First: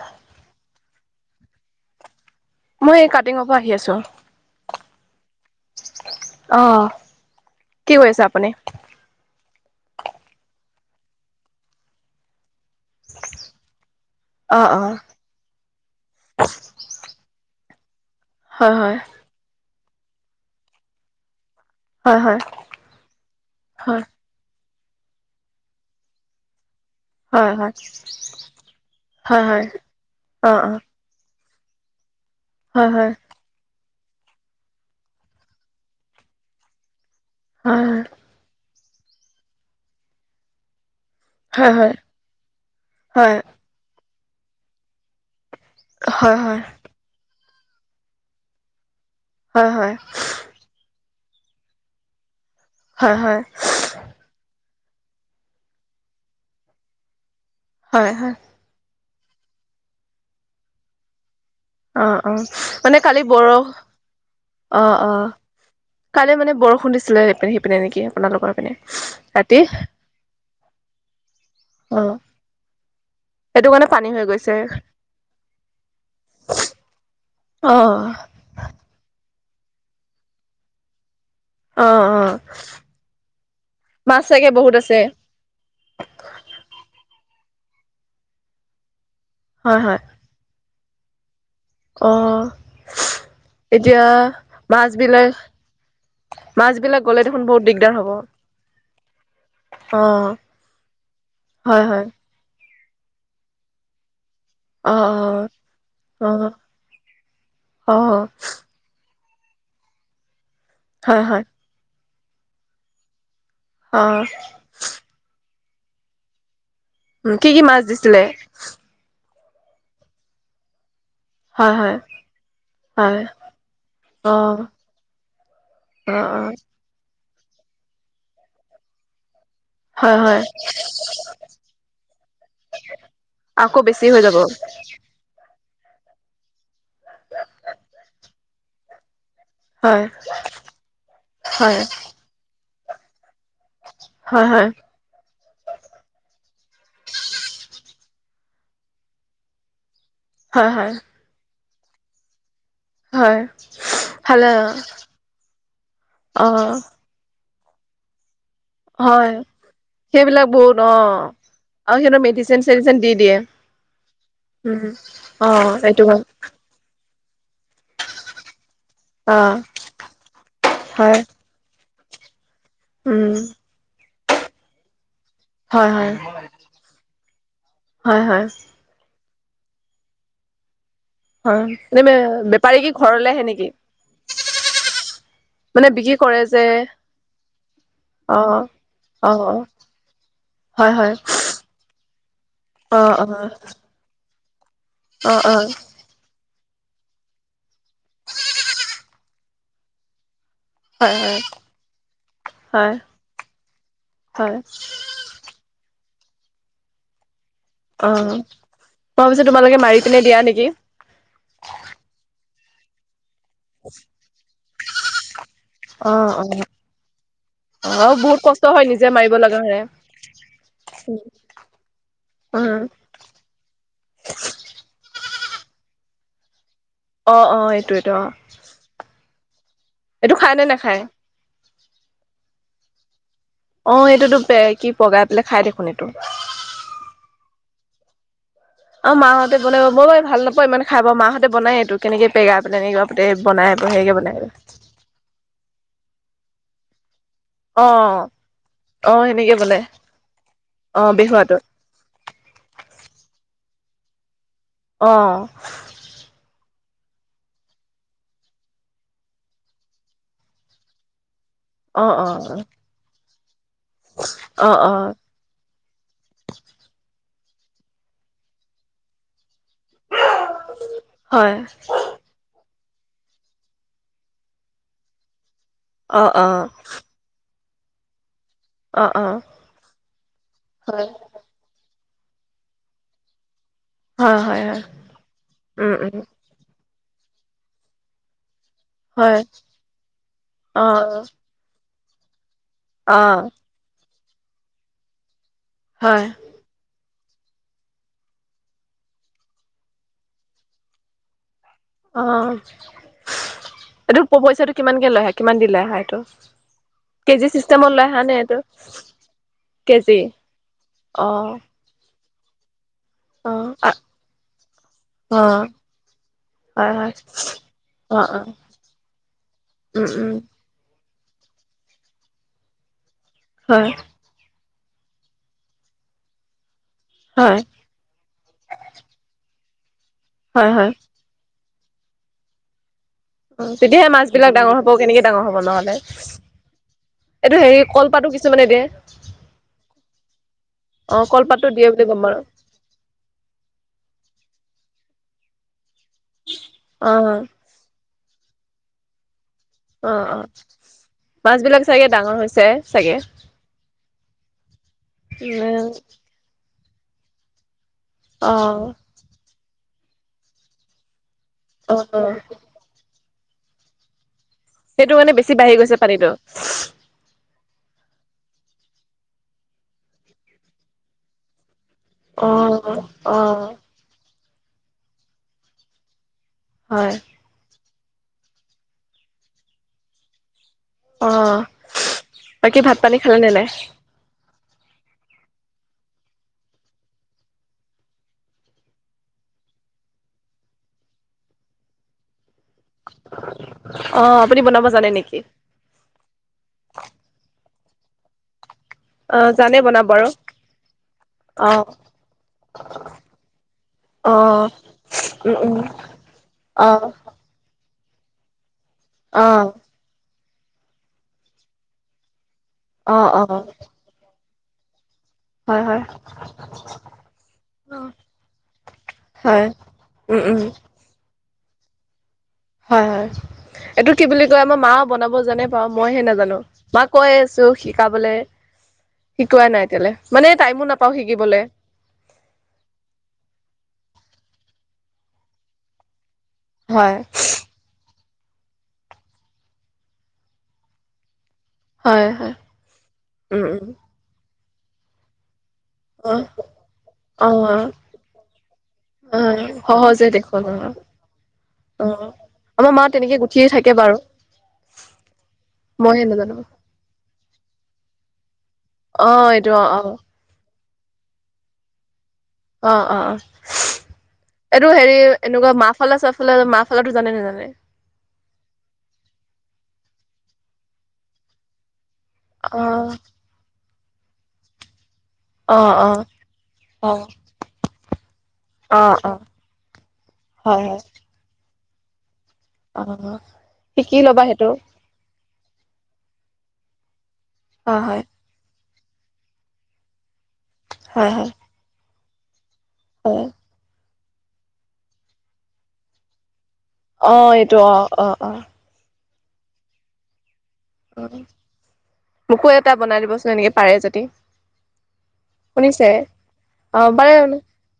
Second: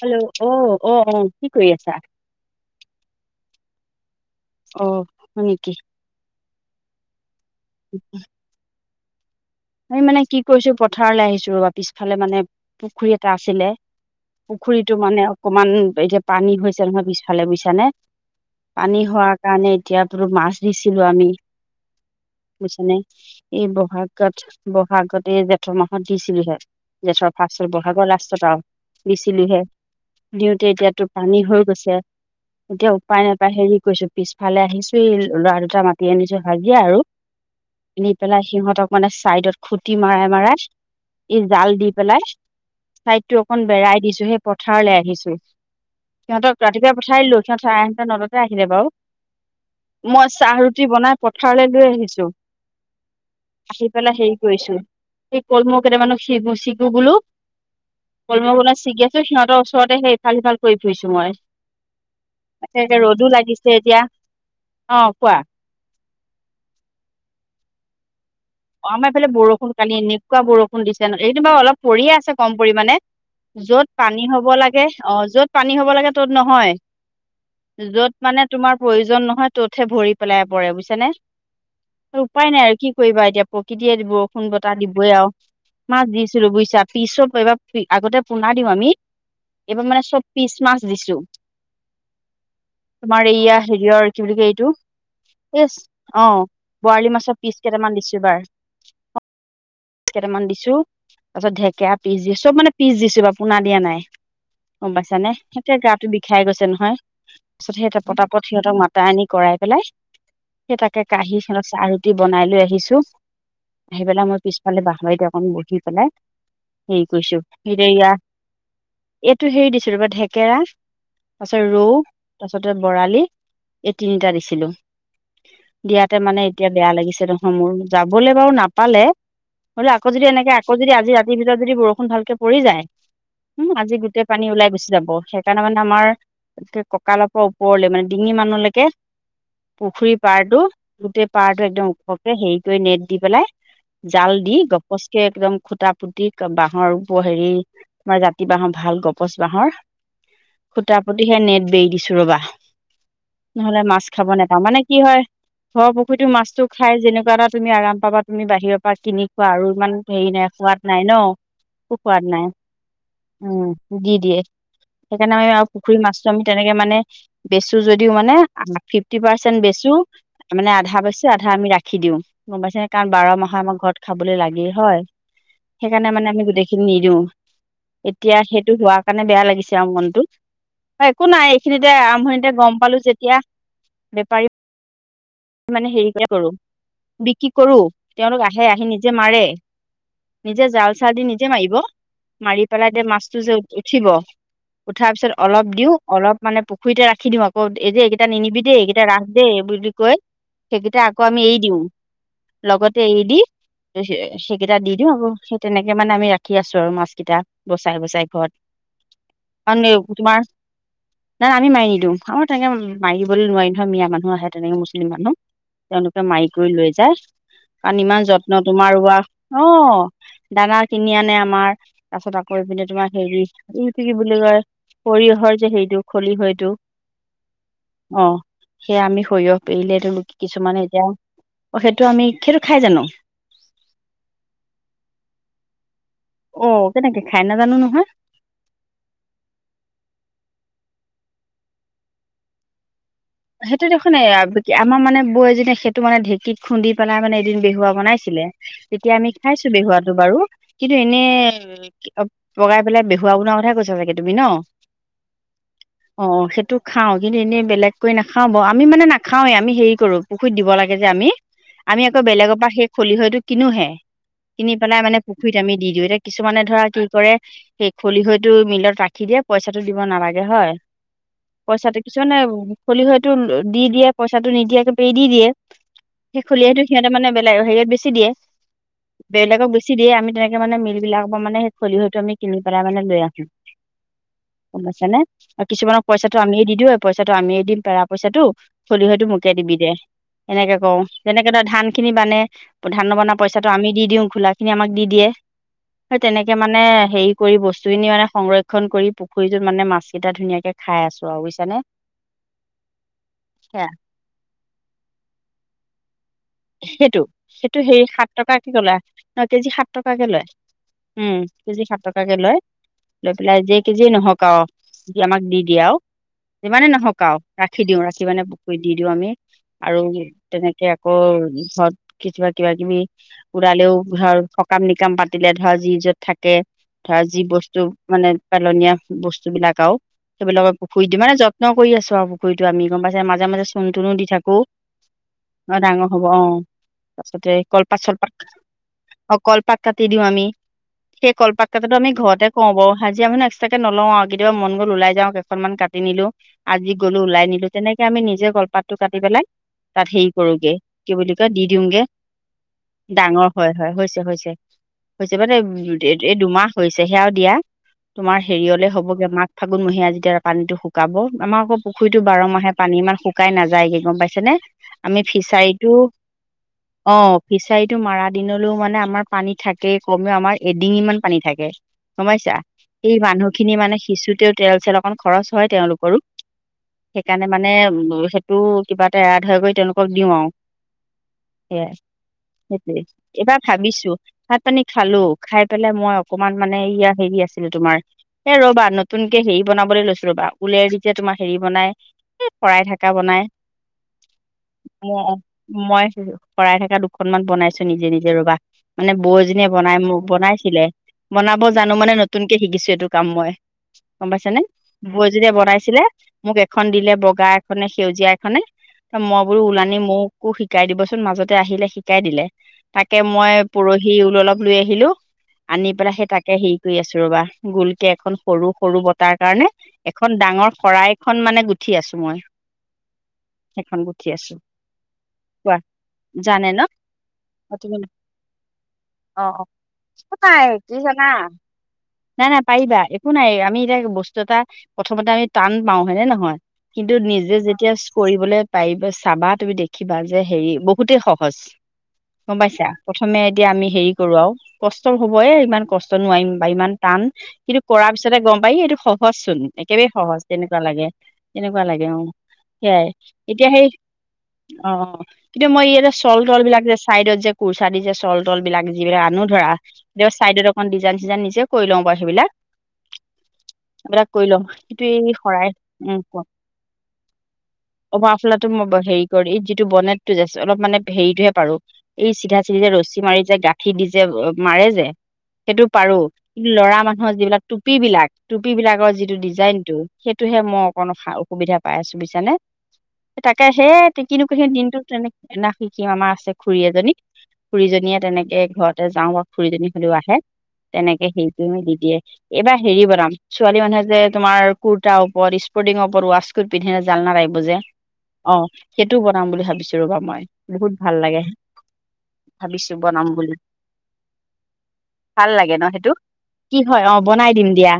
Hello অ', অ', অ কি কৰি আছা? মই এই কাটিঙৰ পৰা আহি আছো। অ' হয় নেকি। অ' কি কৰি আছে আপুনি। আমি মানে কি কৰিছো, পথাৰলৈ আহিছো ৰবা পিছফালে মানে পুখুৰী এটা আছিলে। অ', অ', পুখুৰীতটো মানে অকমান এতিয়া পানী হৈছে নহয় পিছফালে বুছি নে হয়, হয়, পানী হোৱাৰ কাৰণে এতিয়া বোলো মাছ দিছিলো আমি। হয়, হয়, বুজিচনে এই হয়, ব'হাগত, ব'হাগতে জেঠৰ মাহত দিচুলেহে। জেঠৰ হয়, ফাষ্টত হয়, বহাগৰ লাষ্টত আৰু দিছিলো হয়, হে হয়, অ', দিওঁতে অ', এতিয়াতো পানী হল। গৈছে। হয়, এতিয়া হয়, উপায় নাপায় হেৰি কৰিছো। পিছফালে আহিছিল, ল'ৰা দুটা মাতি আনিছো হাজিৰা আৰু হয়, আনি পেলাই সিহঁতক, মানে চাইডত খুটি মাৰাই-মাৰাই, ই হয়, হয়, হয়, জাল দি হয়, পেলাই হয়, চাইডতটো অকন বেৰাই দিছো, সেই পথাৰলৈ আহিছোঁ। হয়, হয়, সিহঁতক ৰাতিপুৱাই পঠাই দিলো, সিহঁতে সাৰে আঠটা-নটাতে আহিলে বাৰু। মই চাহ-ৰুটি বনাই পথাৰলৈ লৈ আহিছো। হয়, হয়, আহি পেলাই হেৰি কৰিছো, সেই কলমৌ কেইটামানো ছি ছিগো বোলো। হয়, হয়, কলমৌ ছিগি আছো, সিহঁতৰ ওচৰতে সেই ইফাল- সিফাল কৰি ফুৰিছো মই। অ-অ তাকে মানে কালি ৰ'দো বৰ লাগিছে এতিয়া অ অ-অ, কোৱা কালি মানে বৰষুণ দিছিলে এপিনে সিপিনে নেকি? আপোনালোকৰ পিনে অ' আমাৰ এইফালে ৰাতি বৰষুণ কালি, এনেকুৱা বৰষুণ দিছে ন এইটো বাৰু অলপ অ', পৰিয়ে আছে কম পৰিমাণে। সেইটো কাৰণে য'ত হৈ পানী হ'ব গৈছে লাগে, অ' য'ত পানী হ'ব লাগে ত'ত নহয়। অ', য'ত মানে তোমাৰ প্ৰয়োজন নহয়, ততহে ভৰি পেলাই পৰে বুজিছানে? অ', অ', উপায় নাই আৰু কি কৰিবা এতিয়া? প্ৰকৃতিয়ে দিব মাছ চাগে বহুত বৰষুণ-বতাহ আছে দিবই আৰু মাছ দিছিলো বুজিছা। পিছৰ এইবাৰ আগতে পোনা দিওঁ আমি হয়, এইবাৰ হয়, মানে চব পিচ মাছ দিছো। অ তোমাৰ এইয়া এতিয়া হেৰিয়ৰ কি বুলি ক মাছবিলাক এইটো, অ' মাছ বিলাক বৰালি গ'লে মাছৰ দেখোন বহুত পিচ কেইটা দিগদাৰ মান হ'ব দিছো বাৰ অ কেইটামান দিছো তাৰপাছত হয় ঢেকীয়া হয় পিচ দিছো চব মানে পিছ দিছো বাৰু পোনা দিয়া নাই। অ গম পাইছানে? সেই গা অ বিষাই গৈছে নহয়, পাছত অ অ সেইটোৱে পতাপত সিহঁতক মতাই আনি কৰাই পেলাই সেই তাকে হয় হয় কাহি খনত চাহ-ৰুটি বনাই লৈ আহিছো। অ', বাহৰিত অকণ বহি পেলাই হেৰি কৰিছো কি কি মাছ সেইয়া দিছিলে এইটো হেৰি দিছো ৰ'বা থেকেৰা তাৰপাছত হয় ৰৌ, হয় তাৰপাছতে হয় বৰালি এই তিনিটা অ দিছিলোঁ। অ দিয়াতে অ মানে, এতিয়া বেয়া লাগিছে নহয় মোৰ, যাবলৈ বাৰু নাপালে। বোলে আকৌ হয় যদি হয় এনেকে, আকৌ যদি আজি ৰাতিৰ ভিতৰত যদি বৰষুণ ভালকে পৰি যায়। উম, আকৌ আজি বেছি হৈ গোটেই যাব পানী ওলাই গুচি যাব। সেইকাৰণে মানে আমাৰ কঁকালৰ পৰা ওপৰলে মানে ডিঙি মানলৈকে হয় পুখুৰী পাৰটো, গোটেই পাৰটো হয় একদম ওপৰকে হেৰি কৰি নেট দি পেলাই জাল হয় দি, হয় গপচকে একদম খুটা পুতি বাঁহৰ হেৰি তোমাৰ জাতি বাঁহৰ ভাল গপচ বাঁহৰ হয় হয় সূতা পুতি হে নেট বেৰি দিছো ৰবা। হয় নহ'লে মাছ খাব ভালে নেপাওঁ। মানে কি হয়? ঘৰৰ পুখুৰীটোৰ অ মাছটো খাই যেনেকুৱা এটা। তুমি আৰাম পাবা, তুমি বাহিৰৰ পৰা কিনি হয় খোৱা আৰু ইমান হেৰি নাই সেইবিলাক বহুত সোৱাদ অ নাই ন। একো আৰু সিহঁতৰ সোৱাদ নাই। মেডিচিন চেডিচিন দি দিয়ে উম, দি দিয়ে। উম সেইকাৰণে আমি অ আৰু পুখুৰী এইটো হয়। মাছটো আমি তেনেকে মানে বেচো যদিও মানে ফিফটি অ পাৰ্চেন্ট বেচো মানে আধা হয় বেচো আধা আমি ৰাখি খি দিওঁ, গম পাইছে ন কাৰণ বাৰ উম মাহে আমাক ঘৰত খাবলে লাগেই হয়। হয় সেইকাৰণে হয় মানে আমি গোটেইখিনি নিদিওঁ, হয় এতিয়া হয় সেইটো হোৱা কাৰণে, মানে বেয়া লাগিছে আৰু মনটো। একো নাই, হয়, এইখিনিতে এনে আৰম্ভণিতে গম বেপাৰী কি পালোঁ ঘৰলে যেতিয়া আহে নেকি? বেপাৰী। মানে বিক্ৰী হেৰিকে কৰে কৰোঁ যে বিক্ৰী কৰোঁ। তেওঁলোক অ', আহে, আহি নিজে মাৰে। অ', নিজে হয়, হয়, জাল-চাল দি নিজে মাৰিব। মাৰি পেলাই এতিয়া অ', অ', অ', অ', মাছটো যে উঠিব। উঠাৰ পিছত হয়, অলপ দিওঁ অলপ মানে পুখুৰীতে ৰাখি দিওঁ আকৌ এই যে এইকেইটা নিনিবি দেই এইকেইটা ৰাস দেই এই বুলি কৈ, সেইকিটা আকৌ হয়, আমি এৰি দিওঁ হয়, লগতে এৰি দি হয়, সেইকেইটা দি দিও আকৌ সেই তেনেকে মানে আমি ৰাখি আছো আৰু মাছ কেইটা। বচাই অ', বচাই মই ঘৰত ভাবিছো তোমালোকে কাৰণ মাৰি এইবোৰ পিনে দিয়া তোমাৰ নেকি? নাই আমি মাৰি নিদিওঁ আমাৰ তেনেকে মাৰিবলৈ নোৱাৰি নহয় মিঞা মানুহ আহে তেনেকে মুছলিম মানুহ। তেওঁলোকে অ', মাৰি অ', কৰি লৈ যায় কাৰণ অ', ইমান বহুত যত্ন কষ্ট হয় তোমাৰ নিজে হোৱা মাৰিব লগা অ হয়, দানা কিনি আনে আমাৰ তাৰপিছত আকৌ উম, এইপিনে তোমাৰ হেৰি এইটো কি বুলি কয় সৰিয়হৰ যে হেৰিটো খলিহৈটো। অ অ এইটোয়েটো অ। সেয়া আমি সৰিয়হ পেৰিলে এইটো খাই নে কিছুমানে নাখায়? এতিয়া অ সেইটো আমি সেইটো খাই জানো? অ এইটোতো পে কি পগাই পেলাই খাই দেখোন এইটো। অ কেনেকে খায় নাজানো নহয়? আমা মাহঁতে বনাই বাৰু মই বাৰু ভাল নাপাও ইমান খাই বাও মাহঁতে বনাই এইটো কেনেকে পেগা পেলাইনি সেইটো দেখোন নে আমাৰ মানে বৌ এজনীয়ে সেইটো মানে ঢেঁকীত খুন্দি পেলাই মানে দিন বেহুৱা বনাইছিলে তেতিয়া অ', আমি সেনেকে খাইছো বনাই বেহুৱাটো বাৰু কিন্তু অ', এনে বেহুৱাটো। পগাই পেলাই বেহুৱা বনোৱা কথাই কৈছা চাগে তুমি ন? অ। অ সেইটো খাওঁ কিন্তু এনেই বেলেগকৈ নাখাও বাও আমি মানে নাখাওৱে আমি হেৰি কৰো পুখুৰীত দিব লাগে যে আমি। আমি অ', আকৌ বেলেগৰ অ', পৰা সেই খলিহৈটো কিনোহে কিনি অ', পেলাই অ', মানে পুখুৰীত আমি দি দিওঁ এতিয়া কিছুমানে ধৰা কি কৰে? সেই খলিহৈতো মিলত ৰাখি দিয়ে পইচাটো দিব নালাগে হয় হয়, পইচাটো কিছুমানে খলিহৈটো দি দিয়ে পইচাটো নিদিয়াকে পেৰি দি দিয়ে। অ', সেই অ', খলিহৈটো সিহঁতে মানে বেলেগ হেৰিয়ত বেচি দিয়ে। অ', অ', বেলেগক বেছি দিয়ে আমি তেনেকে মানে মিল হয়, বিলাকৰ পৰা মানে খলিহৈটো আমি কিনি পেলাই মানে লৈ আহো। হয়, হয়, গম হয় পাইছানে আৰু উম, কিছুমানক উম, পইচাটো আমিয়ে দি দিওঁ পইচাটো আমিয়ে দিম পেৰা পইচাটো খলিহৈটো হয়, মোকে দিবি দে এনেকে কৰো অ', যেনেকে ধৰা ধান খিনি বানে। ধান নবনা অ', পইচাটো আমি দি দিওঁ খোলা খিনি আমাক দি দিয়ে সেই হয়। তেনেকে মানে হেৰি পুখুৰীৰ বস্তুখিনি মানে সংৰক্ষণ কৰি পুখুৰীটোত মানে মাছ কেইটা ধুনীয়াকে খাই আছো আৰু বুইছানে। অ। এইটো পইচাটো কিমানকে লয় আহা কিমান দিলে আহা এইটো? সেইটো কেজি সেইটো চিষ্টেমত লৈ হেৰি আহা সাত নে এইটো? টকাকে ললে ন কেজি সাত টকাকে লয়। উম অ', কেজি সাত টকাকে লয়। লৈ পেলাই অ', যেই অ', কেজিয়ে নহওক আও সি আমাক দি দিয়ে আও। যিমানে হয়, হয়, নহওক আও ৰাখি দিওঁ ৰাখি অ', মানে অ', পুখুৰীত দি দিওঁ আমি আৰু উম, উম, তেনেকে ক ঘৰত কেতিয়াবা কিবা কিবি হয়, পুৰালেও ধৰক সকাম নিকাম পাতিলে ধৰা যি য'ত থাকে ধৰা যি হয়, বস্তু মানে পেলনীয়া বস্তু বিলাক আও হয়, সেইবিলাকক হয়, পুখুৰী দি মানে যত্ন কৰি আছো আৰু পুখুৰীটো আমি গম পাইছে, মাজে মাজে তেতিয়াহে চূণ-তুণো দি মাছবিলাক থাকো। ডাঙৰ হ'ব, কেনেকে ডাঙৰ হ'ব অ নহ'লে। ডাঙৰ হ'ব অ তাৰপিছতে এইটো হেৰি কলপাত কলপাতো চলপাত কিছুমানে দিয়ে, অ কলপাত কাটি দিও আমি। অ', সেই কলপাতো কলপাত দিয়ে কটাতো বুলি আমি গম পালোঁ, ঘৰতে কওঁ বাৰু হাজিৰা মানে এক্সট্ৰাকে নলওঁ আৰু কেতিয়াবা মন গ'ল ওলাই যাওঁ। অকনমান কাটি নিলো আজি গলো অ', ওলাই নিলো তেনেকে আমি নিজে কলপাতটো কাটি পেলাই তাত অ', হেৰি অ'। কৰোগে কি বুলি কয় মাছ দি বিলাক দিওঁগে চাগে ডাঙৰ হৈছে চাগে ডাঙৰ হয় হয় হৈছে হৈছে। হৈছে মানে উম এই দুমাহ হৈছেহে আও দিয়া তোমাৰ অ হেৰিয়লে হ'বগে মাঘ, ফাগুনমহীয়া যেতিয়া পানীটো শুকাব। আমাৰ আকৌ অ পুখুৰীটো অ বাৰ মাহে পানী ইমান শুকাই নাযায়গে গম পাইছে নে। সেইটো আমি মানে বেছি বাঢ়ি ফিচাৰীটো গৈছে পানীটো। অ ফিচাৰীটো মাৰা দিনলৈও মানে আমাৰ পানী থাকে কমেও আমাৰ এডিঙিমান পানী থাকে। অ গমপাইছা এই অ মানুহ খিনি মানে শিচো ত তেল-চেল অকমান খৰচ হয় তেওঁলোকৰো হয় সেইকাৰণে মানে সেইটো কিবা এটা এৰা-ধৰা কৰি তেওঁলোকক দিওঁ আও। অ সেয়াই, বাকী ভাত সেইটোৱে, পানী খালে নে এইবাৰ নাই ভাবিছো তাত পানী খালো, খাই পেলাই মই অকনমান মানে ইয়া হেৰি আছিল তোমাৰ এ ৰবা নতুনকে হেৰি বনাবলৈ লৈছো ৰবা উলেৰে যেতিয়া তোমাৰ হেৰি বনাই, শৰাই থকা বনাই, অ আপুনি বনাব জানে ম ও নেকি মই শৰাই থকা দুখনমান বনাইছো নিজে নিজে ৰবা মানে অ বৌজনীয়ে জানে বনাই ম বনাব ও আৰু বনাইছিলে। বনাব অ জানো মানে নতুনকে শিকিছো এইটো কাম মই। গম অ পাইছা নে বৌ এজনীয়ে উম উম বনাইছিলে মোক এখন অ দিলে বগা এখনে সেউজীয়া এখনে মই অ বোলো ওলানি মোকো শিকাই দিবচোন মাজতে আহিলে শিকাই দিলে। অ তাকে অ মই পৰহি ঊল অলপ লৈ আহিলোঁ। হয় আনি হয় পেলাই সেই তাকে হেৰি কৰি আছো ৰবা গোলকে এখন সৰু-সৰু বতাহৰ হয় কাৰণে এখন উম উম ডাঙৰ শৰাই খন মানে গুঠি আছো মই হয় হয় সেইখন এইটো কি গুঠি বুলি আছো কয় আমাৰ মাও বনা ব জানে কোৱা বাও মইহে নাজানো জানে ন মাক কৈয়ে আছো অ তুমি শিকাবলে অ অ শিকোৱাই নাই এতিয়ালে একো মানে নাই টাইমো কি নাপাওঁ জানা শিকিবলে। নাই নাই পাৰিবা একো নাই আমি এতিয়া বস্তু এটা প্ৰথমতে আমি টান পাওঁ হয় নে নহয় কিন্তু হয় নিজে যেতিয়া কৰিবলে পাৰিবা চাবা তুমি দেখিবা যে হেৰি বহুতেই সহ হৈছ হয় হয় গম পাইছা প্ৰথমে উম এতিয়া আমি উম হেৰি কৰোৱাও কষ্ট হবই ইমান। কষ্ট অ নোৱাৰিম বা ইমান টান অ কিন্তু কৰাৰ পিছতে গম পায় এইটো সহজ অ চোন একেবাৰেই সহজে সহজ দেখোন অ তেনেকুৱা লাগে। তেনেকুৱা লাগে অ' আমাৰ মা সেইয়াই তেনেকে গুঠিয়ে এতিয়া সেই থাকে বাৰু অ কিন্তু মই ইয়াতে মইহে চল নাজানো তল বিলাক যে চাইডত যে কুৰ্চা দিছে চল তল বিলাক যিবিলাক অ আনো ধৰা এইটো অ অ দিয় চাইডত অকণ ডিজাইন চিজাইন নিজেও কৰি লওঁ বা সেই বিলাক অ-অ-অ, লওঁ এইটো কিন্তু হেৰি এই শৰাই এনেকুৱা মাফালা-চাফালাৰ মাফালাৰটো জানে নে নাজানে? অ মাফলাটো মই হেৰি কৰি যিটো বনেতটো যে অলপ মানে হেৰিটোহে পাৰো এই চিধা চিধি অ যে ৰছী মাৰি যে গাঠি দিছ যে মাৰে যে অ সেইটো অ পাৰো, কিন্তু লৰা অ মানুহৰ যিবিলাক টুপী বিলাক টুপী অ বিলাকৰ অ যিটো ডিজাইন টো। সেইটোহে মই হয় হয় অকণ সুবিধা পাই আছো বুইছানে? অ', সেই কিনো সেই দিনটো তেনে না কিবা মাছ আছে খুড়ী এজনী হয় খুড়ীজনীয়ে হয় তেনেকে ঘৰত। যাওঁ বা খুড়ীজনী হ'লেও আহে তেনেকে হয় হয় সেইটো দি দিয়ে। এইবাৰ হেৰি বনাম হয় ছোৱালী মানুহে যে তোমাৰ কুৰ্তা ওপৰত স্পৰ্টিংৰ ওপৰত ৱাচ। স্কাৰ্ট পিন্ধিলে অ জালনাৰ লাগিব যে এইটো অ অ' সেইটোও বনাম বুলি ভাবিছো ৰবা মই। বহুত ভাল অ লাগে মোকো এটা ভাবিছোঁ বনাই বনাম দিবচোন বুলি। এনেকে পাৰে যদি ভাল লাগে ন শুনিছে সেইটো কি হয় অ' বনাই দিম দিয়া,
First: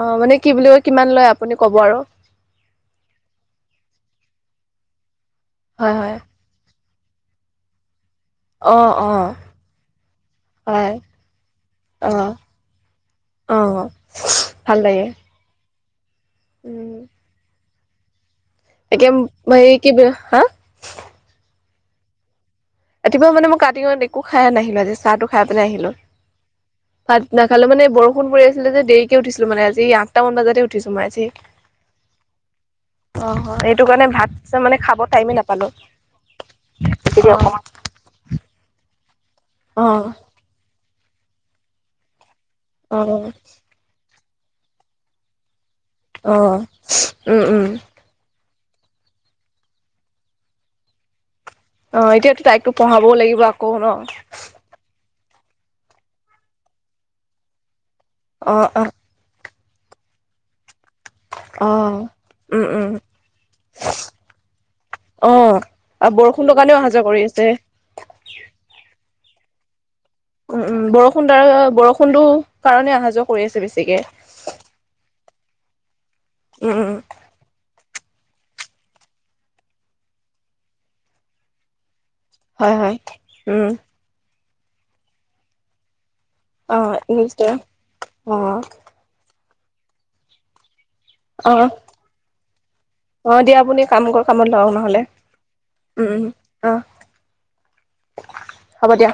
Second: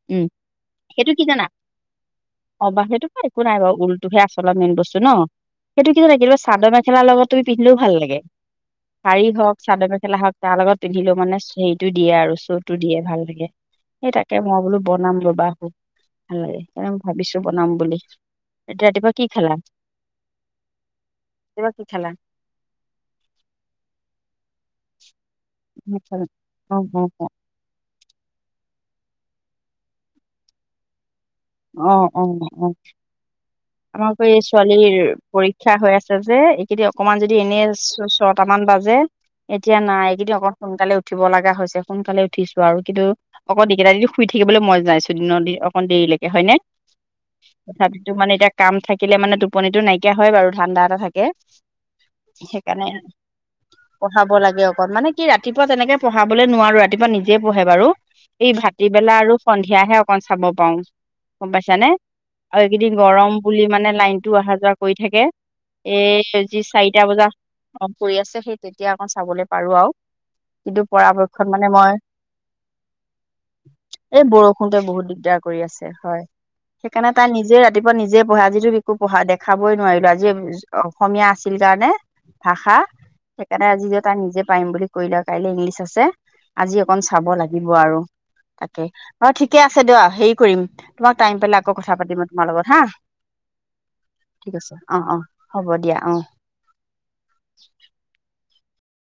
অ' উম মানে কি বুলি কয় সেইটো কিমান কি লয় জানা আপুনি কব আৰু। অ' বাহ সেইটো একো নাই বাওঁ ঊলটোহে আচলৰ মেইন বস্তু ন সেইটো হয় হয় এখিলা কিলা চাদৰ মেঘেলাৰ লগত তুমি পিন্ধিলেও ভাল লাগে। অ', শাৰী অ', হওক চাদৰ মেখেলা হওক তাৰ লগত হয়, পিন্ধিলেও মানে চুইটো দিয়ে অ', আৰু চোৰটো দিয়ে ভাল লাগে। অ', সেই তাকে মই ভাল বোলো লাগে বনাম ৰবা আকৌ। ভাল লাগে উম, সেইকাৰণেই ভাবিছো বনাম বুলি, ৰাতিপুৱা কি খালা? কিবা হা কিবা কি খালা? ৰাতিপুৱা মানে মই কাটি হয় দেখোঁ। খাই নাহিলো আজি চাহ টো খাই পিলাই আহিলো ভাত খালা? অ অ অ ভাত নাখালো মানে বৰষুণ পৰি আছে আছিল যে দেৰিকে উঠিছিলো মানে আজি আঠটা মান বাজাতে উঠিছো মই আজি। আহ উ আহ। অ', হয় এইটো কাৰণে আমাৰ ভাত এই মানে ছোৱালীৰ খাব টাইমে নাপালো পৰীক্ষা হৈ আছে যে এইকেইদিন অকমান যদি এনে ছয়ট মান বাজে, এতিয়া নাই অ', এগিদিন অকনমান সোনকালে উঠিব লাগা হৈছে, সোনকালে উঠিছো আৰু কিন্তু অ', অকণমান কেইটা দিন শুই থাকিবলৈ মই যাইছো দিনৰ দিন অকণমান দেৰি হয়নে অ', উম, উম, তথাপিতো মানে এতিয়া কাম থাকিলে মানে টোপনিটো নাইকিয়া হয় বাৰু ধাণ্ডা এটা থাকে। অ', এতিয়াতো তাইকতো সেইকাৰণে পঢ়াবও লাগিব আকৌ ন পঢ়াব লাগে অকণ, মানে কি ৰাতিপুৱা তেনেকে পঢ়াবলে নোৱাৰো অ', অ', সন্ধিয়াহে অকণ চাব পাৰো, গম পাইছানে। অ', আৰু উম, উম, এইকেইদিন গৰম বুলি মানে লাইনতটো আহা যোৱা কৰি থাকে। অ', আৰু এ' বৰষুণৰ যি কাৰণেও অহা যোৱা চাৰিটা কৰি বজাত আছে। অপ কৰি আছে সেই তেতিয়া আকৌ চাবলৈ পাৰো আৰু। উম কিন্তু উম বৰষুণ পৰাপক্ষত দ্বাৰা মানে মই, বৰষুণটো কাৰণে অহা যোৱা কৰি আছে বেছিকে। এই বৰষুণতে বহুত দিগদাৰ পঢ়ি আছে, হয়, উম উম সেইকাৰণে তাৰ নিজে ৰাতিপুৱা নিজে পঢ়ে আজিটো একু পঢ়া দেখাবই নোৱাৰিলো আজি ভাষা, হয় হয় উম সেইকাৰণে আজি যে তাৰ নিজে পাৰিম বুলি কৰিলে, কাইলে ইংলিছ আছে অ আজি অকন চাব নিশ্চয় লাগিব আৰু অ তাকে, অ' ঠিকে আছে দিয়ক, হেৰি কৰিম তোমাক টাইম অ পালে আকৌ কথা পাতিম তোমাৰ লগত হা অ' দিয়া আপুনি কাম কৰ, কামত ঠিক লক আছে নহলে, অ অ হ'ব দিয়া অ উম-উম, অ'। [unintelligible] হ'ব দিয়া।